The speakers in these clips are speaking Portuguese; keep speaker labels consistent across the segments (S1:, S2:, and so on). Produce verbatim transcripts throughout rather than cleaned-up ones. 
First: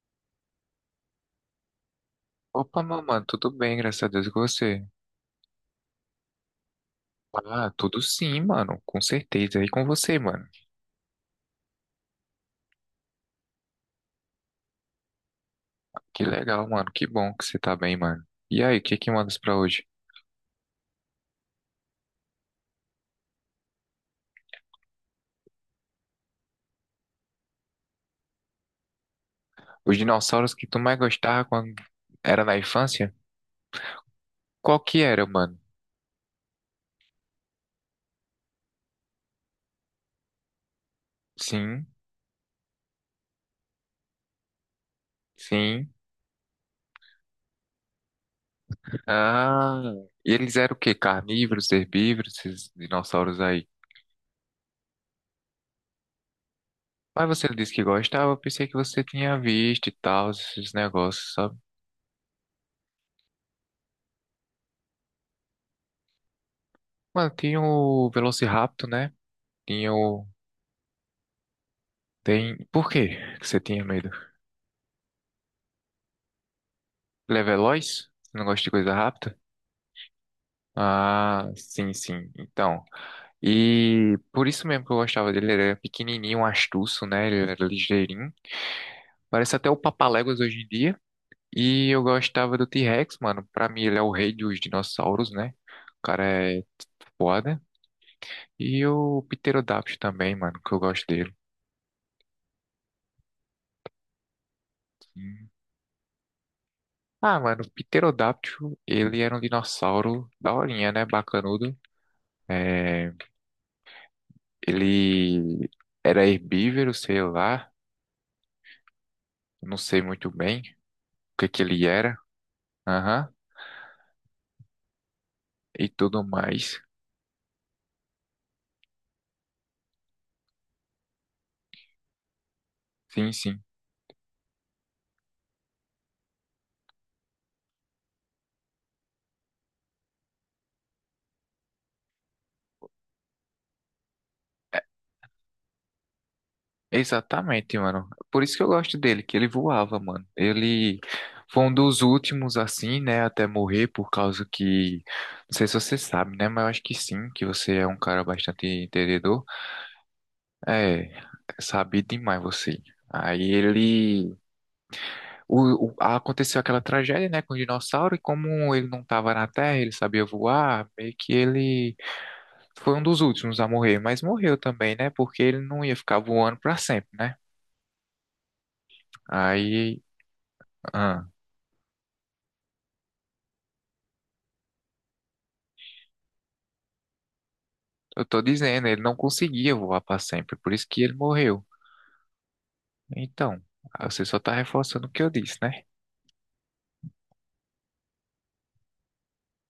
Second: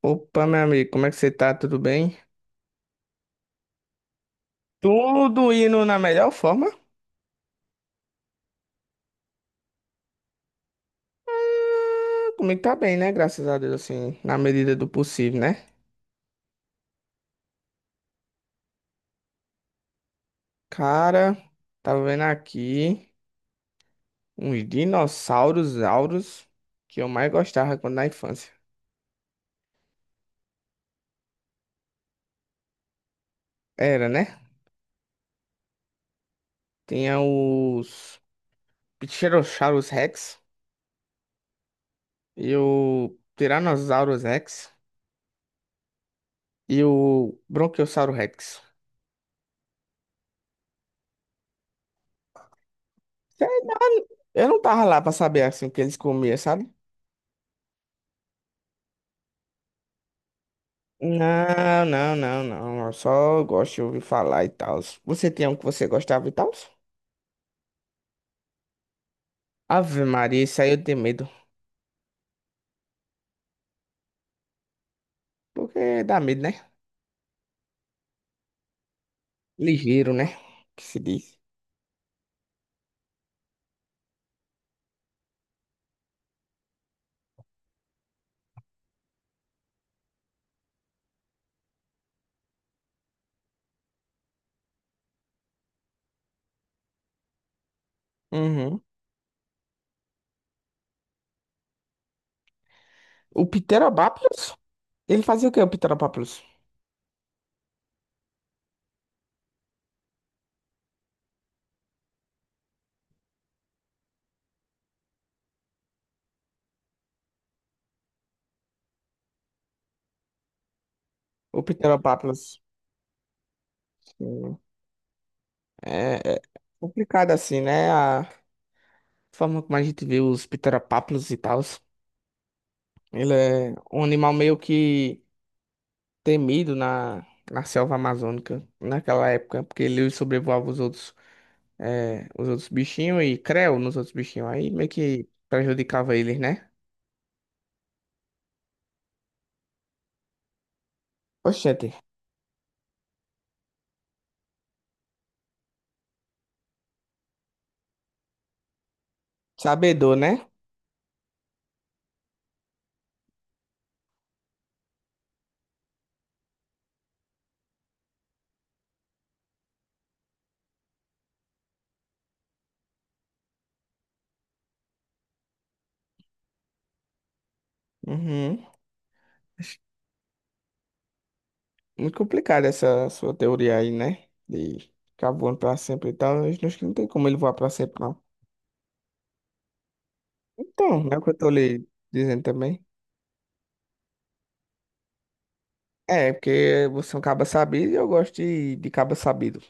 S1: Opa, meu amigo, como é que você tá? Tudo bem?
S2: Opa, meu mano, tudo bem, graças a Deus, e com você?
S1: Tudo indo na melhor forma? Ah,
S2: Ah, tudo sim, mano, com certeza, e com você, mano?
S1: comigo tá bem, né? Graças a Deus, assim, na medida do possível, né?
S2: Que legal, mano, que bom que você tá bem, mano. E aí, o que que mandas pra hoje?
S1: Cara, tava vendo aqui uns dinossauros auros que eu mais gostava quando na infância.
S2: Os dinossauros que tu mais gostava quando era na infância?
S1: Era, né?
S2: Qual que era, mano?
S1: Tinha os Pterosaurus Rex
S2: Sim,
S1: e o Tyrannosaurus Rex
S2: sim.
S1: e o Bronchiossauro Rex.
S2: Ah, e eles eram o quê? Carnívoros, herbívoros, esses dinossauros
S1: Sei
S2: aí?
S1: lá, eu não tava lá pra saber, assim, o que eles comiam, sabe?
S2: Mas você disse que gostava, eu pensei que você tinha visto e tal, esses negócios, sabe?
S1: Não, não, não, não. Eu só gosto de ouvir falar e tal. Você tem um que você gostava e tal?
S2: Mano, tinha o Velociraptor, né? Tinha
S1: Ave
S2: o
S1: Maria, isso aí eu tenho medo.
S2: Tem. Por quê que você tinha medo?
S1: Porque dá medo, né?
S2: Ele é veloz? Você não gosta de coisa rápida?
S1: Ligeiro, né? Que se diz.
S2: Ah, sim, sim. Então. E por isso mesmo que eu gostava dele. Ele era pequenininho, um astuço, né? Ele era ligeirinho. Parece até o Papaléguas hoje em dia. E eu gostava do T-Rex, mano. Pra mim, ele é o rei dos dinossauros, né? O cara é foda.
S1: Uhum.
S2: E o pterodáctilo também, mano, que eu gosto dele.
S1: O Pterodactylus? Ele fazia
S2: Sim.
S1: o que, o Pterodactylus?
S2: Ah, mano, o Pterodáptilo, ele era um dinossauro daorinha, né? Bacanudo. é Ele era herbívoro, sei lá, não sei muito bem o que que
S1: O
S2: ele era,
S1: Pterodactylus.
S2: aham,
S1: Sim,
S2: e tudo
S1: É, é
S2: mais.
S1: complicado assim, né? A forma como a gente vê os Pterodactylus e tal.
S2: Sim,
S1: Ele
S2: sim.
S1: é um animal meio que temido na, na selva amazônica naquela época, porque ele sobrevoava os outros. É, os outros bichinhos e creu nos outros bichinhos. Aí
S2: É,
S1: meio que prejudicava eles, né?
S2: exatamente, mano. Por isso que eu gosto dele, que ele voava, mano. Ele foi um
S1: Oxente,
S2: dos últimos, assim, né, até morrer, por causa que. Não sei se você sabe, né, mas eu acho que sim, que você é um cara bastante entendedor.
S1: sabedor, né?
S2: É, sabe demais você. Aí ele o- o- aconteceu aquela tragédia, né, com o dinossauro, e como ele não estava na Terra, ele sabia voar, meio que ele foi um dos últimos a morrer, mas morreu também, né, porque ele não ia ficar voando para sempre, né?
S1: Uhum.
S2: Aí, ah,
S1: Muito complicada essa sua teoria aí, né? De ficar voando pra sempre e tal. Eu acho que não tem como ele voar pra sempre, não.
S2: eu tô dizendo, ele não conseguia voar para sempre, por isso que
S1: Então,
S2: ele
S1: né? O que eu tô
S2: morreu.
S1: lhe dizendo também.
S2: Então, ah, você só tá reforçando o que eu disse, né?
S1: É, porque você é um caba sabido e eu gosto de, de caba sabido.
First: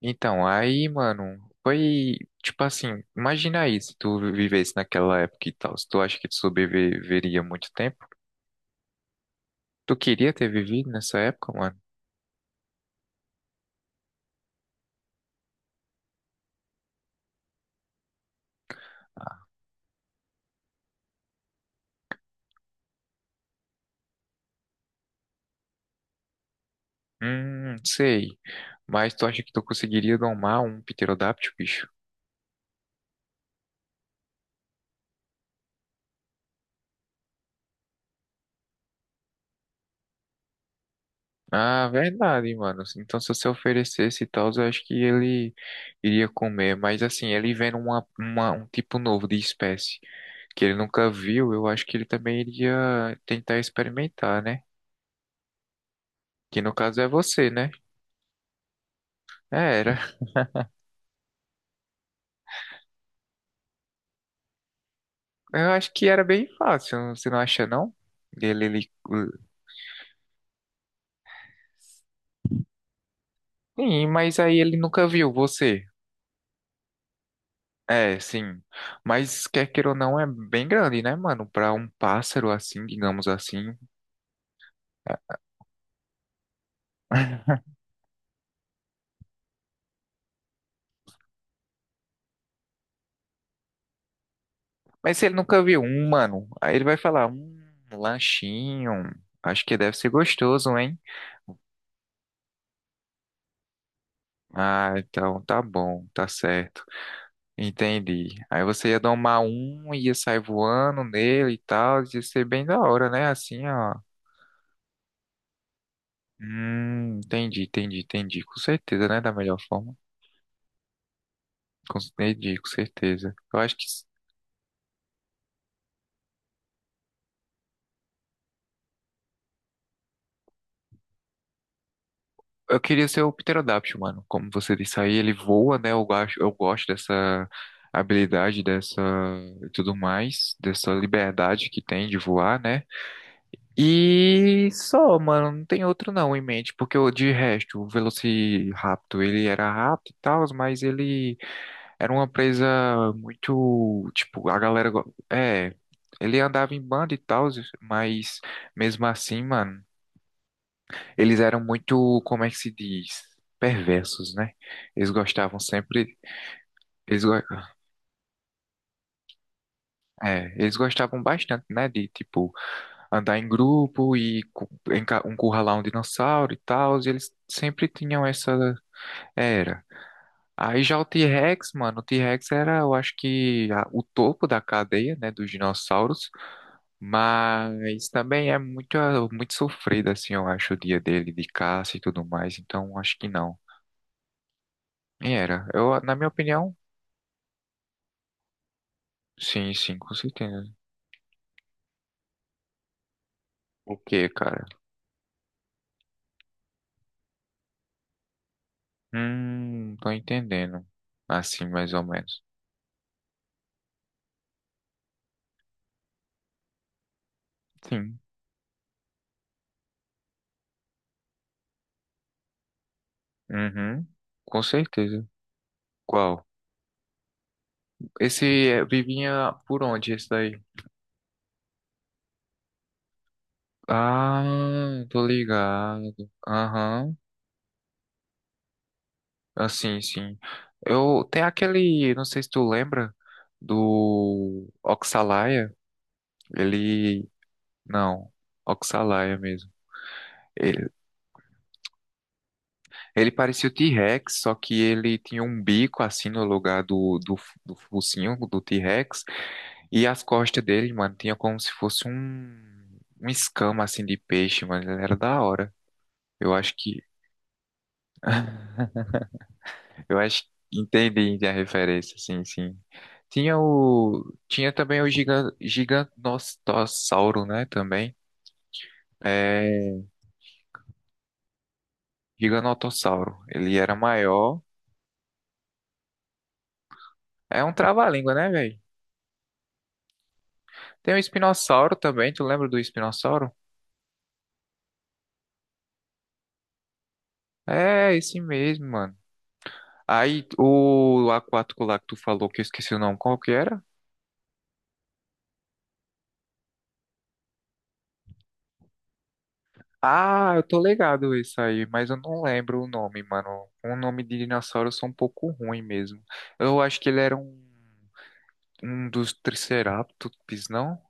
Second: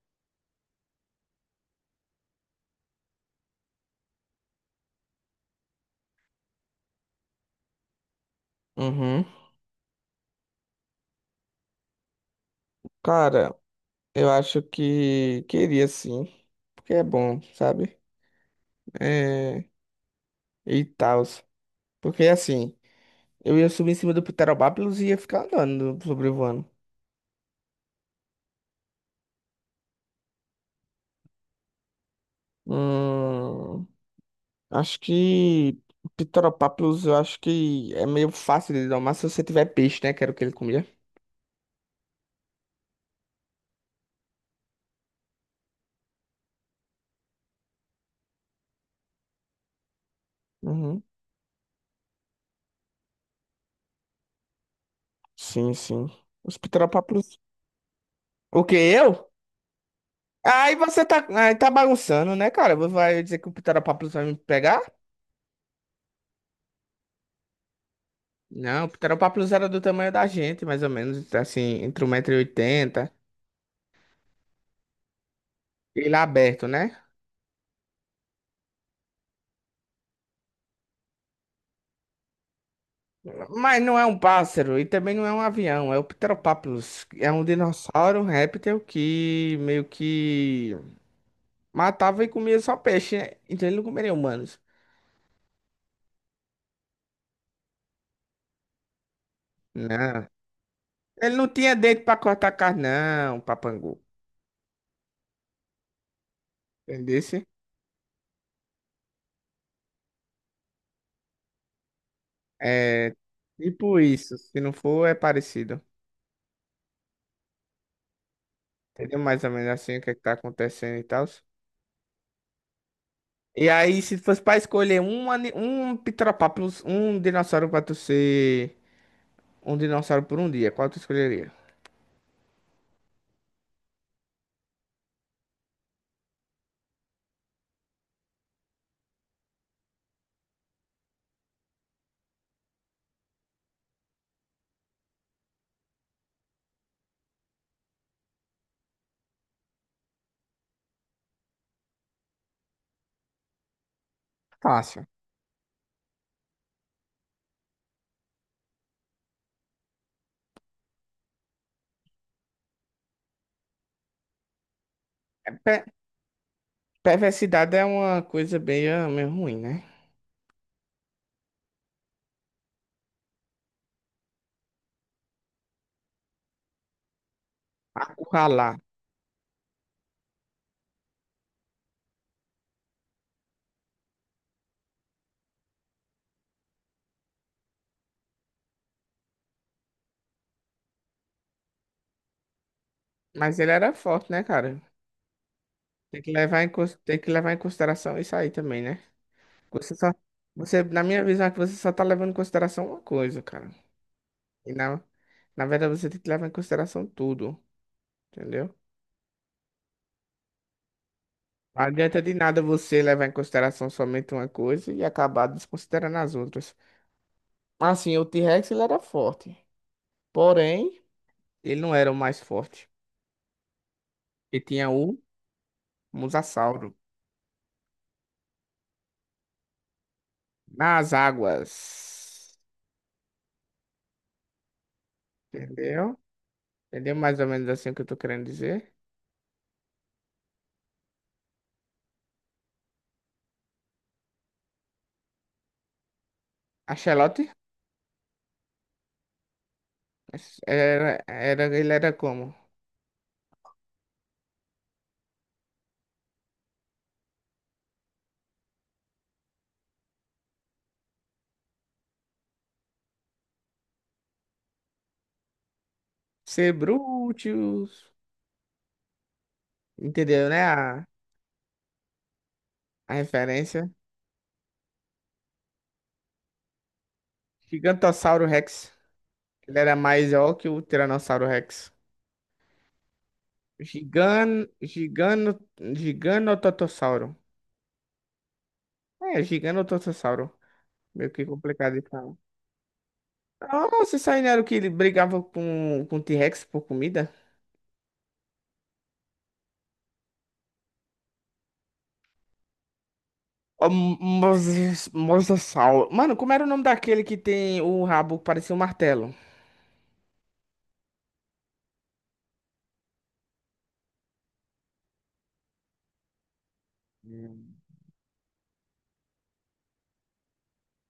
S2: Então, aí, mano, foi tipo assim, imagina aí se tu vivesse naquela época e tal, se tu acha que tu sobreviveria muito tempo,
S1: Uhum.
S2: tu queria ter vivido nessa época, mano?
S1: Cara, eu acho que queria sim. Porque é bom, sabe? É, e tal. Porque assim. Eu ia subir em cima do Pterodáctilos e ia ficar andando, sobrevoando.
S2: Hum, sei. Mas tu acha que tu conseguiria domar um pterodáctilo, bicho?
S1: Hum, acho que Pterodáctilos, eu acho que é meio fácil de domar se você tiver peixe, né? Que era o que ele comia.
S2: Ah, verdade, mano. Então, se você oferecesse e tal, eu acho que ele iria comer. Mas, assim, ele vendo uma, uma- um tipo novo de espécie que ele
S1: Uhum.
S2: nunca viu, eu acho que ele também iria tentar experimentar, né?
S1: Sim, sim. Os
S2: Que no caso é
S1: Pterodáctilos.
S2: você, né?
S1: O que, eu?
S2: É, era.
S1: Aí você tá, aí tá bagunçando, né, cara? Você vai dizer que o Pterodáctilos vai me pegar?
S2: Eu acho que era bem fácil, você não acha, não? Ele,
S1: Não, o
S2: ele...
S1: Pterodáctilos era do tamanho da gente, mais ou menos, assim, entre um metro e oitenta.
S2: Sim, mas aí ele nunca viu você.
S1: Ele é aberto, né?
S2: É, sim. Mas quer queira ou não, é bem grande, né, mano? Pra um pássaro assim, digamos assim.
S1: Mas não é um pássaro e também não é um avião, é o Pteropápulos. É um dinossauro, um réptil que meio que matava e comia só peixe, né? Então ele não comeria humanos.
S2: Mas se ele nunca viu um, mano, aí ele vai falar, um lanchinho. Acho que deve ser
S1: Não.
S2: gostoso, hein?
S1: Ele não tinha dente pra cortar carne, não, papangu.
S2: Ah, então tá bom, tá certo.
S1: Entendesse?
S2: Entendi. Aí você ia domar um, ia sair voando nele e tal. Ia ser bem da hora,
S1: É
S2: né? Assim, ó.
S1: tipo isso. Se não for, é parecido.
S2: Hum, entendi, entendi, entendi. Com certeza,
S1: Entendeu
S2: né? Da
S1: mais ou
S2: melhor
S1: menos
S2: forma.
S1: assim o que, é que tá acontecendo e tal.
S2: Com- Entendi, com certeza. Eu
S1: E
S2: acho que.
S1: aí, se fosse pra escolher um, ani- um Pteropápulos, um dinossauro pra tu ser um dinossauro por um dia, qual tu escolheria?
S2: Eu queria ser o Pterodáctilo, mano. Como você disse aí, ele voa, né? Eu gosto, eu gosto dessa habilidade, dessa e tudo mais, dessa liberdade que tem de voar, né? E só, mano, não tem outro não em mente, porque o de resto, o Velociraptor, ele era rápido e tal, mas ele era uma presa muito, tipo, a galera,
S1: Fácil.
S2: go- é, ele andava em banda e tal, mas mesmo assim, mano, eles eram muito, como é que se diz? Perversos, né? Eles
S1: É,
S2: gostavam
S1: Pe-
S2: sempre. Eles, go-
S1: perversidade é uma coisa meio, meio ruim, né?
S2: é, eles gostavam bastante, né? De, tipo, andar em grupo e cu- enca- encurralar um dinossauro e tal. E eles sempre tinham essa
S1: Acurralar.
S2: era. Aí já o T-Rex, mano, o T-Rex era, eu acho que, a- o topo da cadeia, né? Dos dinossauros. Mas também é muito, ah, muito sofrido, assim, eu acho, o dia dele de caça e tudo mais. Então, acho que não.
S1: Mas ele era forte, né, cara?
S2: E era. Eu, na
S1: Tem
S2: minha
S1: que levar em,
S2: opinião,
S1: cons- tem que levar em consideração isso aí também, né?
S2: sim,
S1: Você
S2: sim,
S1: só,
S2: com certeza.
S1: você, na minha visão, é que você só tá levando em consideração uma coisa, cara.
S2: O que, cara?
S1: E na, na verdade, você tem que levar em consideração tudo, entendeu?
S2: Hum, tô entendendo. Assim,
S1: Não
S2: mais ou
S1: adianta de
S2: menos.
S1: nada você levar em consideração somente uma coisa e acabar desconsiderando as outras. Assim,
S2: Sim.
S1: o T-Rex, ele era forte. Porém, ele não era o mais forte.
S2: Uhum. Com
S1: Ele tinha o
S2: certeza. Qual?
S1: Mosasauro.
S2: Esse é, vivinha por onde, esse daí?
S1: Nas águas.
S2: Ah, tô
S1: Entendeu?
S2: ligado.
S1: Entendeu
S2: Aham.
S1: mais ou menos assim o que eu tô querendo dizer?
S2: Assim, sim. Eu tem aquele, não sei se tu lembra do Oxalaia,
S1: A
S2: ele
S1: Axolote
S2: não, Oxalaia mesmo. Ele,
S1: era, era, ele era como?
S2: Ele parecia o T-Rex, só que ele tinha um bico assim no lugar do, do, f- do focinho do T-Rex. E as costas dele, mano, tinha como se fosse um, um escama assim de peixe, mano. Ele era da hora. Eu acho que.
S1: Cebrúteos.
S2: Eu acho
S1: Entendeu, né?
S2: que
S1: A,
S2: entendi a referência, sim, sim.
S1: a
S2: Tinha
S1: referência.
S2: o. Tinha também o giga, gigantossauro, né? Também.
S1: Gigantossauro Rex. Ele era
S2: É.
S1: maior que o Tiranossauro Rex.
S2: Giganotossauro. Ele era
S1: Gigan,
S2: maior.
S1: gigano, giganototossauro.
S2: É um trava-língua, né, velho?
S1: É, giganototossauro.
S2: Tem o
S1: Meio que complicado
S2: espinossauro
S1: de
S2: também.
S1: falar.
S2: Tu lembra do espinossauro?
S1: Nossa, isso aí não era o que ele brigava com, com o T-Rex por comida?
S2: É, esse mesmo, mano. Aí, o aquático lá que tu falou, que eu esqueci o nome, qual que era?
S1: Ah, Moses, Mosasaur. Mano, como era o nome daquele que tem o rabo que parecia um martelo?
S2: Ah, eu tô ligado isso aí, mas eu não lembro o nome, mano. O nome de dinossauro eu sou um pouco ruim mesmo. Eu acho que ele era um,
S1: Hum.
S2: um dos Triceratops, não?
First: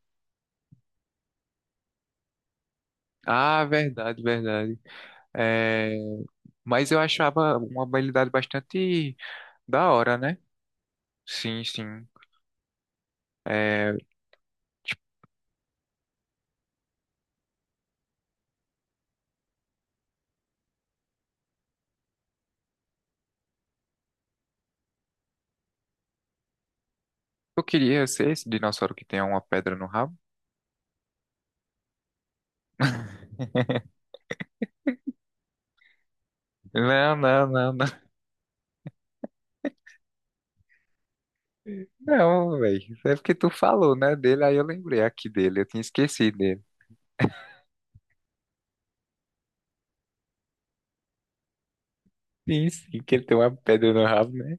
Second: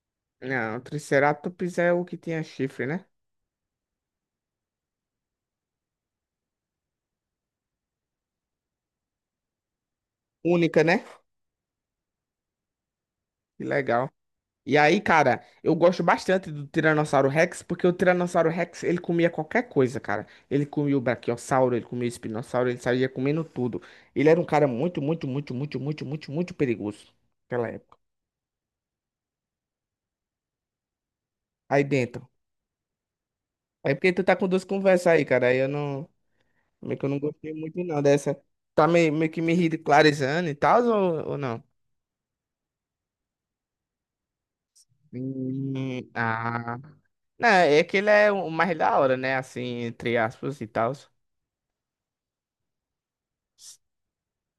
S1: Não, o Triceratops é o que tinha chifre, né?
S2: Ah, verdade, verdade. É, mas eu achava uma habilidade bastante da hora, né?
S1: Única, né?
S2: Sim, sim.
S1: Que
S2: É,
S1: legal. E aí, cara, eu gosto bastante do Tiranossauro Rex, porque o Tiranossauro Rex, ele comia qualquer coisa, cara. Ele comia o Brachiosauro, ele comia o Espinossauro, ele saía comendo tudo. Ele era um cara muito, muito, muito, muito, muito, muito, muito perigoso
S2: eu
S1: naquela época.
S2: queria ser esse dinossauro que tem uma pedra no rabo.
S1: Aí dentro. Aí porque tu tá com duas conversas aí, cara, aí eu não... Meio que eu
S2: Não,
S1: não
S2: não,
S1: gostei
S2: não,
S1: muito não
S2: não.
S1: dessa. Tá meio, meio que me ridicularizando e tal, ou, ou não?
S2: Não, velho. É porque tu falou, né, dele, aí eu lembrei aqui dele. Eu tinha
S1: Hum,
S2: esquecido dele.
S1: ah. Não, é que ele é o mais da hora, né? Assim, entre aspas e tal.
S2: Sim, sim, que ele tem uma pedra no rabo, né?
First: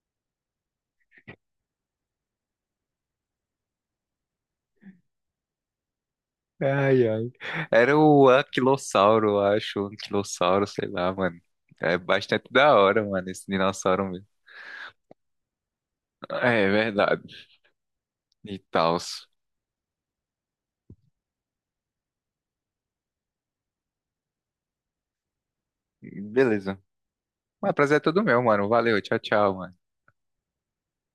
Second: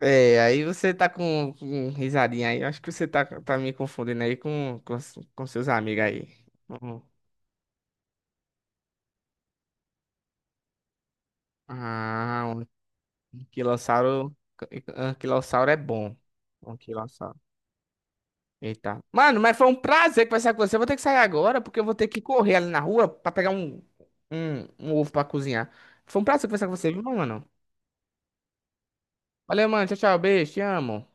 S1: É, aí você tá com, com risadinha aí. Eu acho que você tá, tá me confundindo aí com, com, com seus amigos aí. Hum.
S2: Ai, ai. Era o anquilossauro, eu acho. O anquilossauro, sei lá, mano. É bastante
S1: Ah, um
S2: da hora, mano, esse dinossauro mesmo.
S1: anquilossauro. Anquilossauro é bom.
S2: É é verdade.
S1: Anquilossauro.
S2: E tal.
S1: Eita. Mano, mas foi um prazer conversar com você. Eu vou ter que sair agora, porque eu vou ter que correr ali na rua pra pegar um, um, um ovo pra cozinhar. Foi um prazer conversar com
S2: Beleza.
S1: você, viu, mano?
S2: Mas prazer é todo meu, mano. Valeu, tchau, tchau,
S1: Valeu,
S2: mano.
S1: mano. Tchau, tchau. Beijo. Te amo.